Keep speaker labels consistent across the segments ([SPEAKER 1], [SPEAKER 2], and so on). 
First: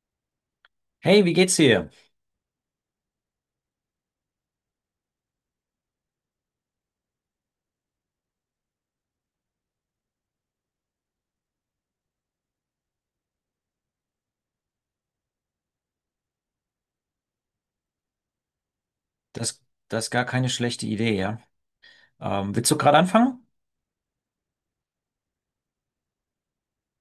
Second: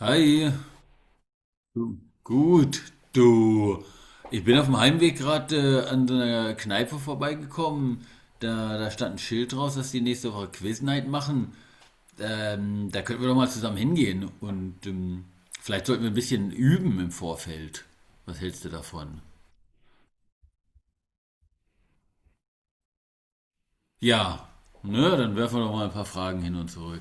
[SPEAKER 1] Hi,
[SPEAKER 2] Hey, wie geht's dir?
[SPEAKER 1] du- gut, du. Ich bin auf dem Heimweg gerade an so einer Kneipe vorbeigekommen. Da stand ein Schild draus, dass die nächste Woche Quiz machen. Da könnten wir doch mal zusammen hingehen und vielleicht sollten wir ein bisschen üben im Vorfeld. Was hältst du davon?
[SPEAKER 2] Das, das ist gar keine schlechte Idee, ja. Willst du gerade anfangen?
[SPEAKER 1] Ja, ne, dann werfen wir doch mal ein paar Fragen hin und zurück.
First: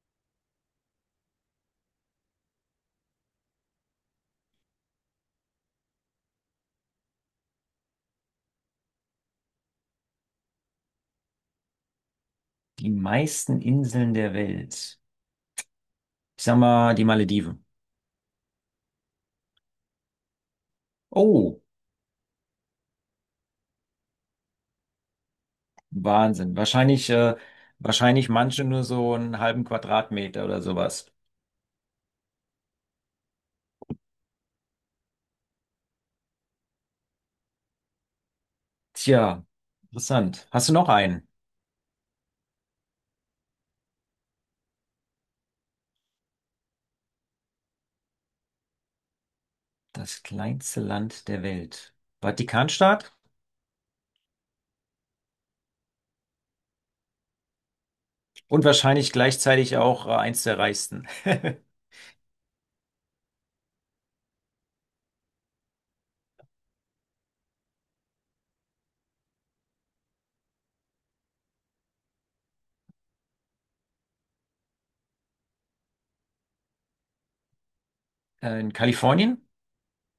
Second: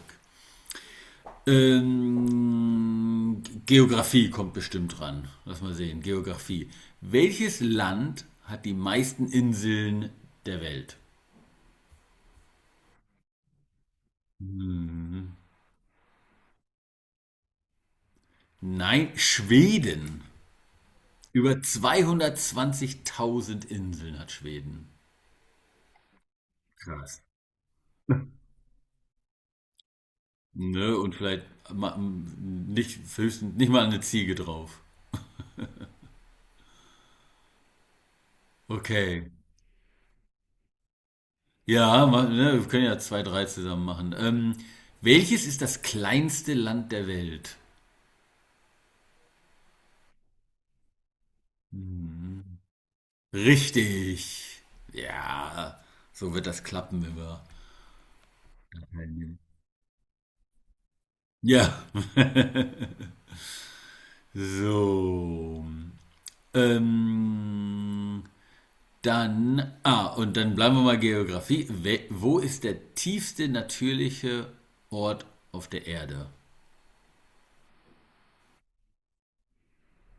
[SPEAKER 1] Geografie kommt bestimmt ran. Lass mal sehen. Geografie. Welches Land hat die meisten Inseln der Welt?
[SPEAKER 2] Die meisten Inseln der Welt. Ich sag mal, die Malediven.
[SPEAKER 1] Nein, Schweden. Über
[SPEAKER 2] Oh,
[SPEAKER 1] 220.000 Inseln hat Schweden.
[SPEAKER 2] Wahnsinn. Wahrscheinlich,
[SPEAKER 1] Krass.
[SPEAKER 2] wahrscheinlich manche nur so einen halben Quadratmeter oder
[SPEAKER 1] Ne,
[SPEAKER 2] sowas.
[SPEAKER 1] und vielleicht nicht, höchstens nicht mal eine Ziege drauf. Okay.
[SPEAKER 2] Tja, interessant. Hast du noch einen?
[SPEAKER 1] Ja, ne, wir können ja zwei, drei zusammen machen. Welches ist das kleinste Land der Welt?
[SPEAKER 2] Das kleinste Land der Welt.
[SPEAKER 1] Hm.
[SPEAKER 2] Vatikanstaat?
[SPEAKER 1] Richtig. Ja, so wird das klappen, wenn wir
[SPEAKER 2] Und wahrscheinlich
[SPEAKER 1] teilnehmen.
[SPEAKER 2] gleichzeitig auch eins der reichsten.
[SPEAKER 1] Ja. So. Ähm, und dann bleiben wir mal Geografie. Wo ist der tiefste natürliche Ort auf der Erde?
[SPEAKER 2] In Kalifornien?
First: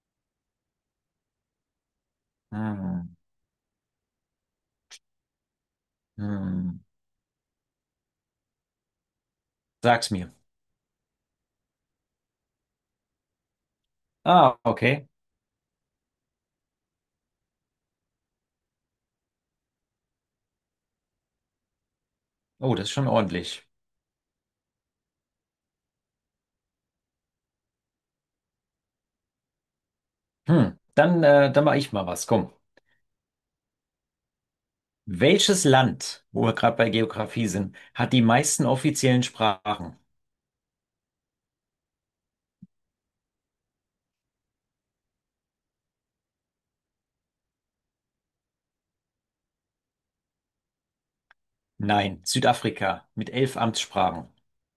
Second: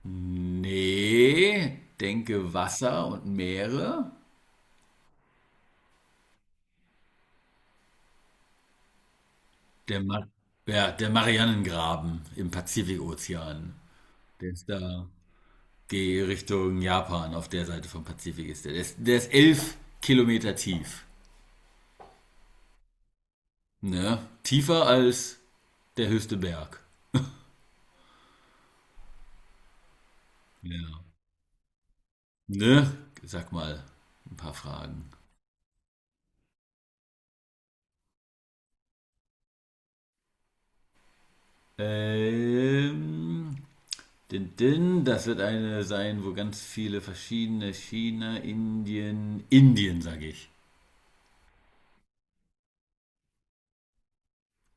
[SPEAKER 1] Nee, denke Wasser
[SPEAKER 2] Hm,
[SPEAKER 1] und Meere.
[SPEAKER 2] hm.
[SPEAKER 1] Der,
[SPEAKER 2] Sag's
[SPEAKER 1] Ma
[SPEAKER 2] mir.
[SPEAKER 1] Ja, der Marianengraben im Pazifikozean. Der
[SPEAKER 2] Ah,
[SPEAKER 1] ist
[SPEAKER 2] okay.
[SPEAKER 1] da. Die Richtung Japan auf der Seite vom Pazifik ist. Der ist 11 Kilometer tief.
[SPEAKER 2] Oh, das ist schon ordentlich.
[SPEAKER 1] Ne? Tiefer als der höchste Berg. Ja.
[SPEAKER 2] Hm, dann, dann mache ich mal was. Komm.
[SPEAKER 1] Ne? Sag mal ein paar Fragen.
[SPEAKER 2] Welches Land, wo wir gerade bei Geografie sind, hat die meisten offiziellen Sprachen?
[SPEAKER 1] Ähm, das wird eine sein, wo ganz viele verschiedene. China, Indien, sag ich.
[SPEAKER 2] Nein, Südafrika mit 11 Amtssprachen.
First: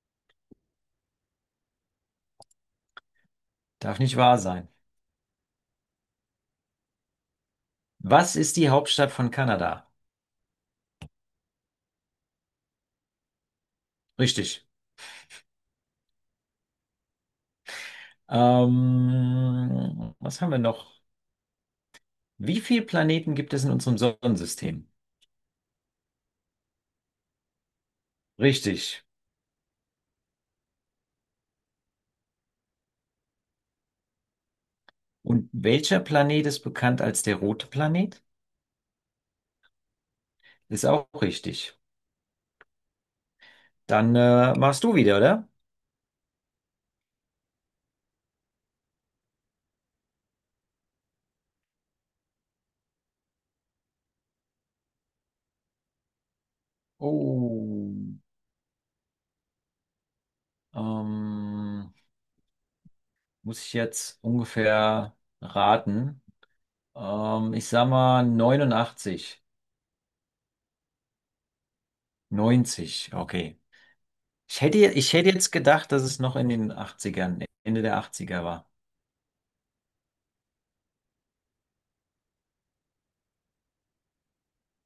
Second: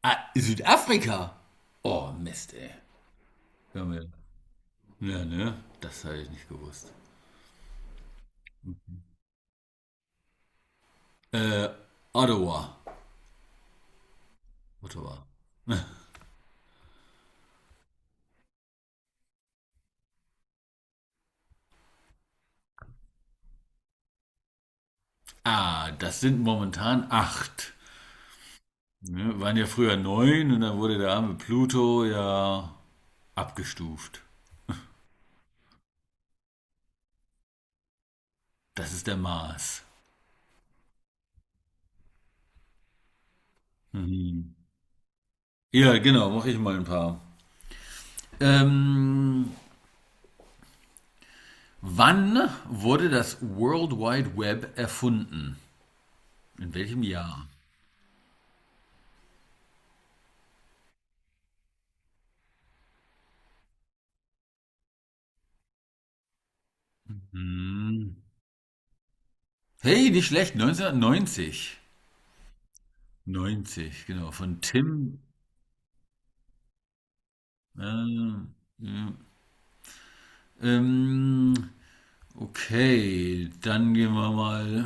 [SPEAKER 1] Ah, Südafrika? Oh, Mist, ey. Hör
[SPEAKER 2] Darf
[SPEAKER 1] mal.
[SPEAKER 2] nicht wahr sein.
[SPEAKER 1] Ja, ne? Das habe ich nicht gewusst.
[SPEAKER 2] Was ist die Hauptstadt von Kanada?
[SPEAKER 1] Äh, Ottawa.
[SPEAKER 2] Richtig.
[SPEAKER 1] Ottawa.
[SPEAKER 2] Was haben wir noch? Wie viele Planeten gibt es in unserem Sonnensystem?
[SPEAKER 1] Ah, das sind momentan acht.
[SPEAKER 2] Richtig.
[SPEAKER 1] Ne? Waren ja früher neun, und dann wurde der arme Pluto ja abgestuft.
[SPEAKER 2] Und welcher Planet ist bekannt als der rote Planet?
[SPEAKER 1] Das ist der Mars.
[SPEAKER 2] Ist auch richtig. Dann
[SPEAKER 1] Mhm.
[SPEAKER 2] machst du wieder, oder?
[SPEAKER 1] Ja, genau, mache ich mal ein paar. Ähm, wann wurde das World Wide Web erfunden? In welchem Jahr?
[SPEAKER 2] Oh, ähm, muss ich jetzt ungefähr raten? Ich sag
[SPEAKER 1] Hm.
[SPEAKER 2] mal 89,
[SPEAKER 1] Hey, nicht schlecht, 1990.
[SPEAKER 2] 90. Okay.
[SPEAKER 1] Neunzig genau,
[SPEAKER 2] Ich
[SPEAKER 1] von
[SPEAKER 2] hätte, ich
[SPEAKER 1] Tim.
[SPEAKER 2] hätte jetzt gedacht, dass es noch in den Achtzigern, Ende der Achtziger
[SPEAKER 1] Ähm,
[SPEAKER 2] war.
[SPEAKER 1] ja. ähm, Okay, dann gehen wir mal.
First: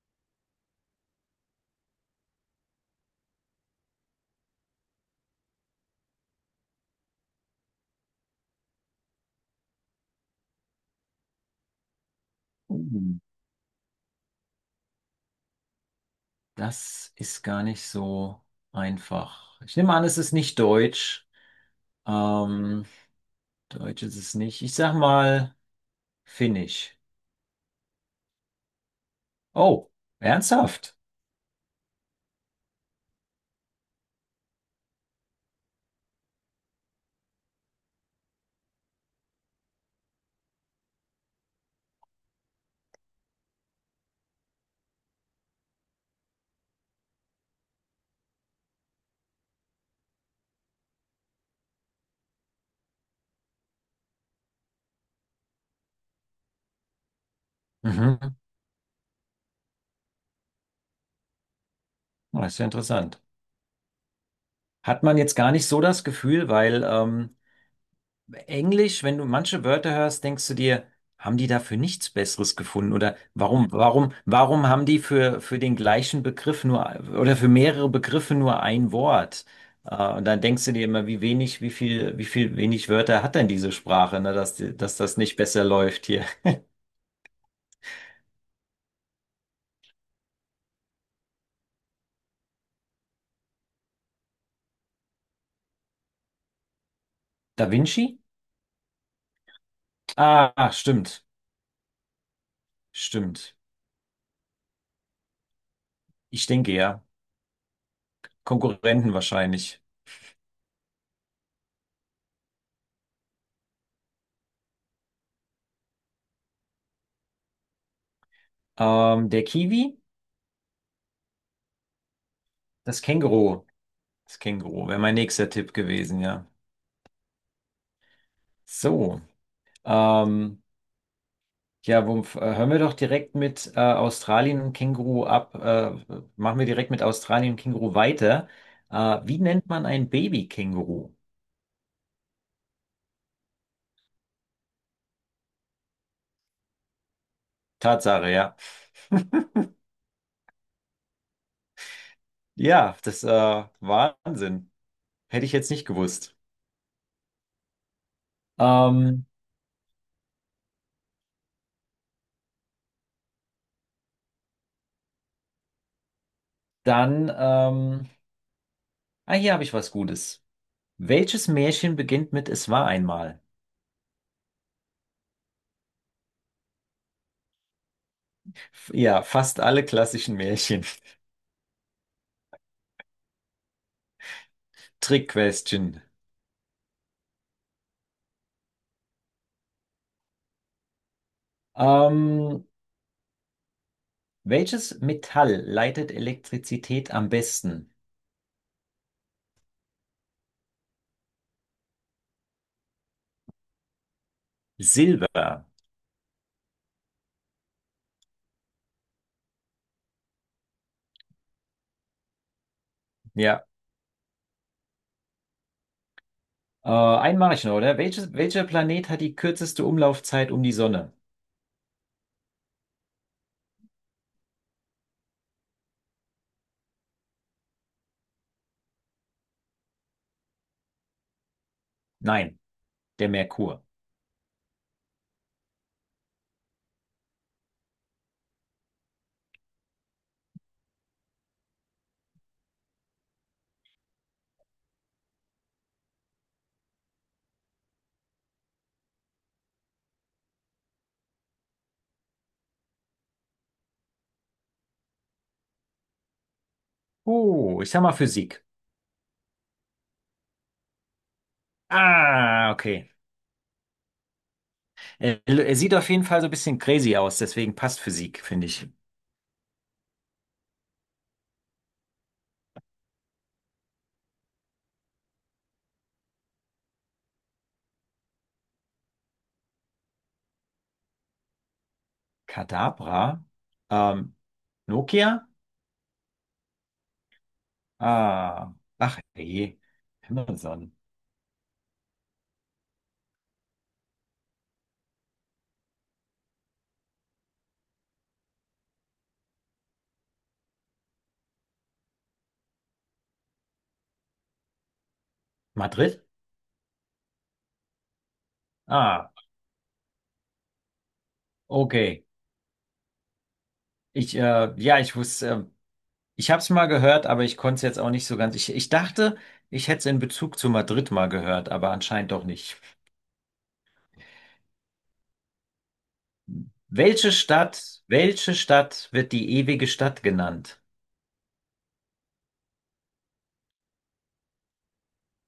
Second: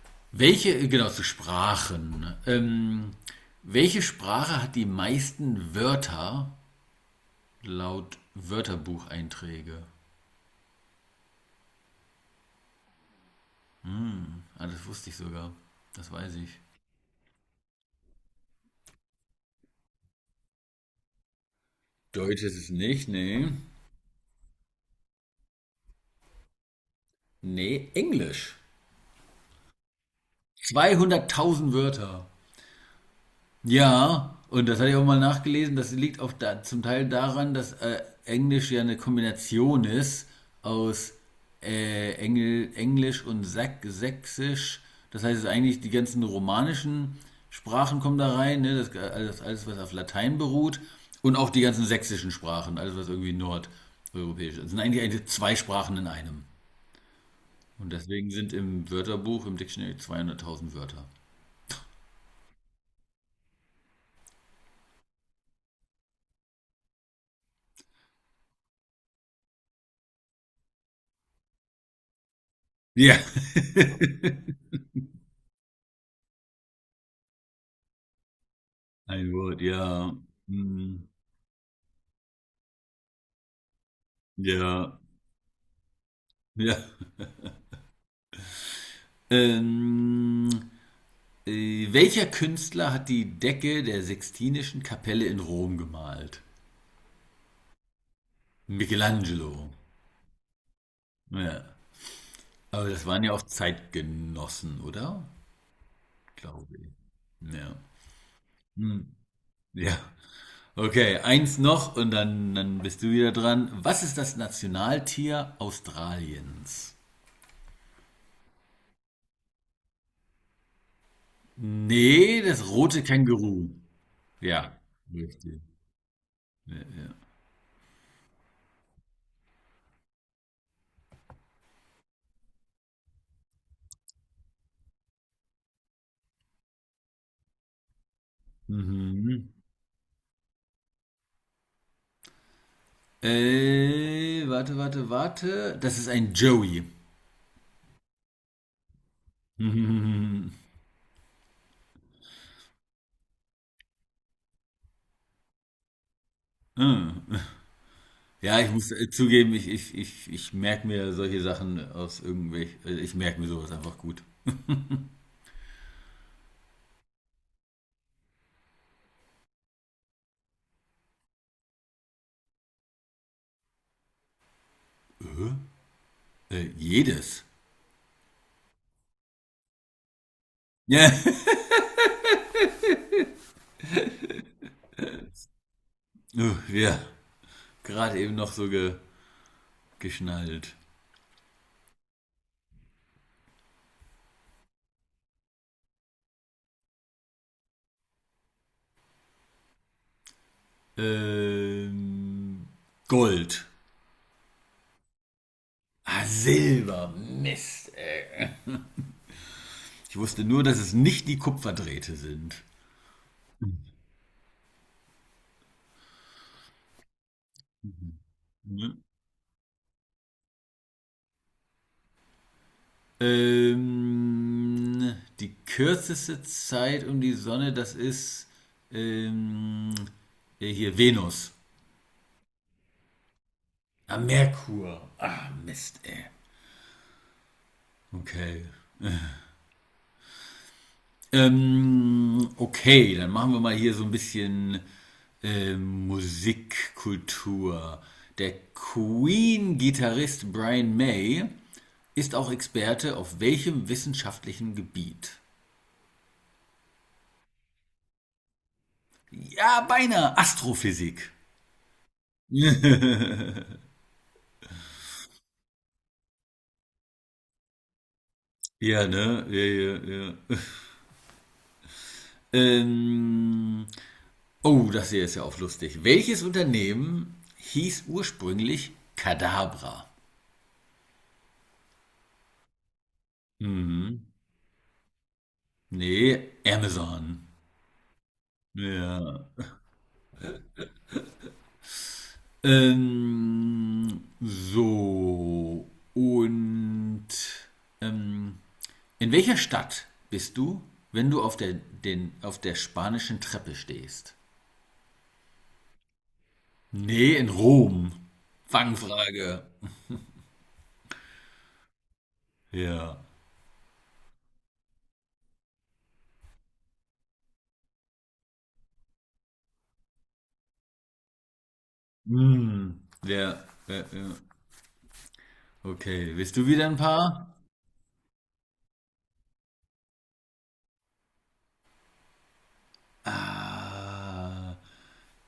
[SPEAKER 1] genau, zu Sprachen. Welche Sprache hat die meisten Wörter laut Wörterbucheinträge?
[SPEAKER 2] Uh,
[SPEAKER 1] Ah, das wusste ich sogar. Das weiß ich.
[SPEAKER 2] Das ist gar nicht so einfach. Ich nehme an, es ist nicht deutsch.
[SPEAKER 1] Deutsch ist es
[SPEAKER 2] Ähm,
[SPEAKER 1] nicht, nee.
[SPEAKER 2] Deutsch ist es nicht. Ich sag mal Finnisch.
[SPEAKER 1] Nee, Englisch.
[SPEAKER 2] Oh, ernsthaft?
[SPEAKER 1] 200.000 Wörter. Ja, und das hatte ich auch mal nachgelesen, das liegt auch da, zum Teil daran, dass Englisch ja eine Kombination ist aus Englisch und Sach Sächsisch. Das heißt, es ist eigentlich die ganzen romanischen Sprachen kommen da rein, ne? Das, alles, alles, was auf Latein beruht und auch die ganzen sächsischen Sprachen, alles, was irgendwie nordeuropäisch ist. Das sind eigentlich zwei Sprachen in einem. Und deswegen
[SPEAKER 2] Mhm.
[SPEAKER 1] sind im Wörterbuch, im Dictionary 200.000 Wörter.
[SPEAKER 2] Oh, das ist ja interessant. Hat man jetzt gar nicht so das Gefühl, weil Englisch, wenn du manche Wörter hörst, denkst du dir, haben die dafür nichts Besseres gefunden?
[SPEAKER 1] Ja.
[SPEAKER 2] Oder warum, warum, warum haben die für den gleichen Begriff nur oder für mehrere Begriffe nur ein
[SPEAKER 1] Ein
[SPEAKER 2] Wort?
[SPEAKER 1] Wort, ja.
[SPEAKER 2] Und dann denkst du dir immer,
[SPEAKER 1] Hm,
[SPEAKER 2] wie wenig, wie viel wenig Wörter hat denn diese Sprache, ne, dass
[SPEAKER 1] ja.
[SPEAKER 2] das nicht besser läuft hier.
[SPEAKER 1] Ja. Ähm, Welcher Künstler hat die Decke der Sixtinischen Kapelle in Rom gemalt?
[SPEAKER 2] Da Vinci?
[SPEAKER 1] Michelangelo.
[SPEAKER 2] Ah, stimmt.
[SPEAKER 1] Ja. Aber das waren ja auch
[SPEAKER 2] Stimmt.
[SPEAKER 1] Zeitgenossen, oder?
[SPEAKER 2] Ich
[SPEAKER 1] Glaube
[SPEAKER 2] denke
[SPEAKER 1] ich.
[SPEAKER 2] ja.
[SPEAKER 1] Ja. Hm.
[SPEAKER 2] Konkurrenten wahrscheinlich.
[SPEAKER 1] Ja. Okay, eins noch und dann, dann bist du wieder dran. Was ist das Nationaltier Australiens?
[SPEAKER 2] Der Kiwi,
[SPEAKER 1] Nee, das
[SPEAKER 2] das
[SPEAKER 1] rote
[SPEAKER 2] Känguru.
[SPEAKER 1] Känguru.
[SPEAKER 2] Das
[SPEAKER 1] Ja,
[SPEAKER 2] Känguru wäre mein nächster
[SPEAKER 1] richtig.
[SPEAKER 2] Tipp gewesen, ja. So. Ähm, ja, Wumpf, hören wir doch direkt mit Australien und Känguru ab. Machen wir direkt mit Australien und Känguru weiter. Wie
[SPEAKER 1] Mhm.
[SPEAKER 2] nennt man ein Baby-Känguru?
[SPEAKER 1] Warte, warte, warte. Das ist ein Joey.
[SPEAKER 2] Tatsache, ja.
[SPEAKER 1] Mhm.
[SPEAKER 2] Ja, das, Wahnsinn. Hätte ich jetzt nicht gewusst.
[SPEAKER 1] Ah. Ja, ich muss
[SPEAKER 2] Ähm,
[SPEAKER 1] zugeben, ich merke mir solche Sachen aus irgendwelch. Ich merke mir sowas einfach gut.
[SPEAKER 2] dann, ah, hier habe ich was Gutes. Welches Märchen beginnt mit „Es war einmal"?
[SPEAKER 1] Äh, jedes.
[SPEAKER 2] Ja, fast alle klassischen Märchen.
[SPEAKER 1] Ja.
[SPEAKER 2] Trick-Question.
[SPEAKER 1] Ja. Gerade eben noch so geschnallt.
[SPEAKER 2] Ähm, welches Metall leitet Elektrizität am besten?
[SPEAKER 1] Ähm, Gold.
[SPEAKER 2] Silber.
[SPEAKER 1] Ah, Silber. Mist, ey. Ich wusste nur, dass es nicht die Kupferdrähte sind.
[SPEAKER 2] Ja. Einen mache ich noch, oder? Welcher
[SPEAKER 1] Ne?
[SPEAKER 2] Planet hat die kürzeste Umlaufzeit um die Sonne?
[SPEAKER 1] Die kürzeste Zeit um die Sonne, das ist ähm, hier Venus.
[SPEAKER 2] Nein, der Merkur.
[SPEAKER 1] Ah, Merkur. Ah, Mist, ey. Okay. Okay, dann machen wir mal hier so ein bisschen Musikkultur. Der Queen-Gitarrist Brian May ist auch Experte auf welchem wissenschaftlichen Gebiet?
[SPEAKER 2] Oh, ich sag mal Physik.
[SPEAKER 1] Ja, beinahe Astrophysik.
[SPEAKER 2] Ah, okay. Er sieht auf jeden Fall so ein bisschen crazy aus, deswegen passt Physik, finde ich.
[SPEAKER 1] Ja, ne? Ja, ja, ja. Ähm, oh, das hier ist ja auch lustig. Welches Unternehmen hieß ursprünglich Kadabra?
[SPEAKER 2] Kadabra?
[SPEAKER 1] Mhm.
[SPEAKER 2] Ähm, Nokia?
[SPEAKER 1] Nee, Amazon.
[SPEAKER 2] Ah, ach
[SPEAKER 1] Ja.
[SPEAKER 2] je, Amazon.
[SPEAKER 1] So. Und ähm, in welcher Stadt bist du, wenn du auf der spanischen Treppe stehst?
[SPEAKER 2] Madrid?
[SPEAKER 1] Nee, in Rom.
[SPEAKER 2] Ah,
[SPEAKER 1] Fangfrage.
[SPEAKER 2] okay.
[SPEAKER 1] Ja.
[SPEAKER 2] Ich wusste, ich habe es mal gehört, aber ich konnte es jetzt auch nicht so ganz. Ich dachte, ich hätte es in Bezug zu Madrid mal gehört, aber anscheinend doch nicht.
[SPEAKER 1] Hm, ja, ja, ja. Okay, willst du wieder ein
[SPEAKER 2] Welche
[SPEAKER 1] paar?
[SPEAKER 2] Stadt, welche Stadt wird die ewige Stadt genannt?
[SPEAKER 1] Ah,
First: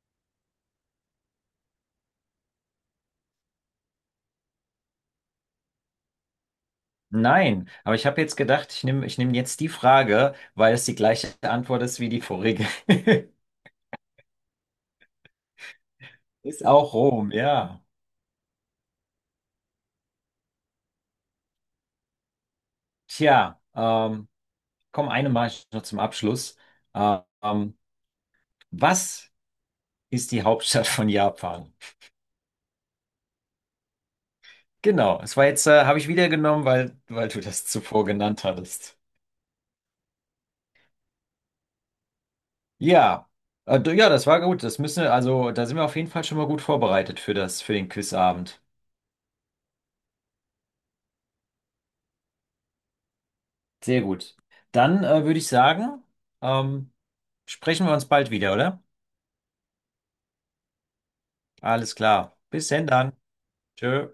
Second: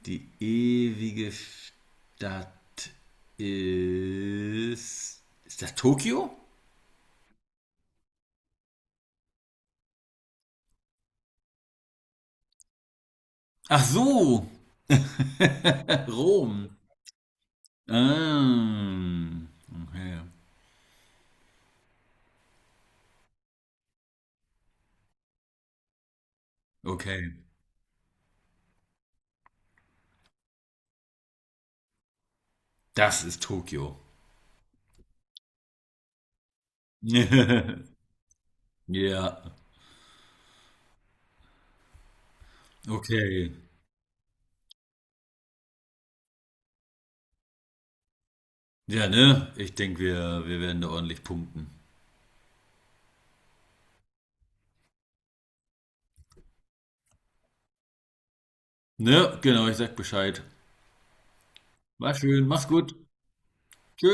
[SPEAKER 1] die ewige Stadt ist. Ist das Tokio?
[SPEAKER 2] Nein, aber ich habe jetzt gedacht, ich nehm jetzt die Frage, weil es die gleiche Antwort ist wie die vorige.
[SPEAKER 1] Ach so,
[SPEAKER 2] Ist
[SPEAKER 1] Rom.
[SPEAKER 2] auch Rom, ja.
[SPEAKER 1] Ähm, okay.
[SPEAKER 2] Tja, komm, eine mache ich noch zum Abschluss.
[SPEAKER 1] Okay,
[SPEAKER 2] Ähm, was ist die Hauptstadt von Japan?
[SPEAKER 1] das ist Tokio.
[SPEAKER 2] Genau, es war jetzt, habe ich wieder genommen, weil, weil du das zuvor genannt hattest.
[SPEAKER 1] Ja,
[SPEAKER 2] Ja,
[SPEAKER 1] okay.
[SPEAKER 2] ja, das war gut. Das müssen wir, also da sind wir auf jeden Fall schon mal gut vorbereitet für das, für den Quizabend.
[SPEAKER 1] Ja, ne? Ich denke, wir werden da ordentlich punkten.
[SPEAKER 2] Sehr gut. Dann würde ich sagen, ähm, sprechen wir uns bald wieder, oder?
[SPEAKER 1] Ne? Genau, ich sag Bescheid.
[SPEAKER 2] Alles
[SPEAKER 1] War
[SPEAKER 2] klar.
[SPEAKER 1] schön, mach's
[SPEAKER 2] Bis denn
[SPEAKER 1] gut.
[SPEAKER 2] dann. Tschö.
[SPEAKER 1] Tschö.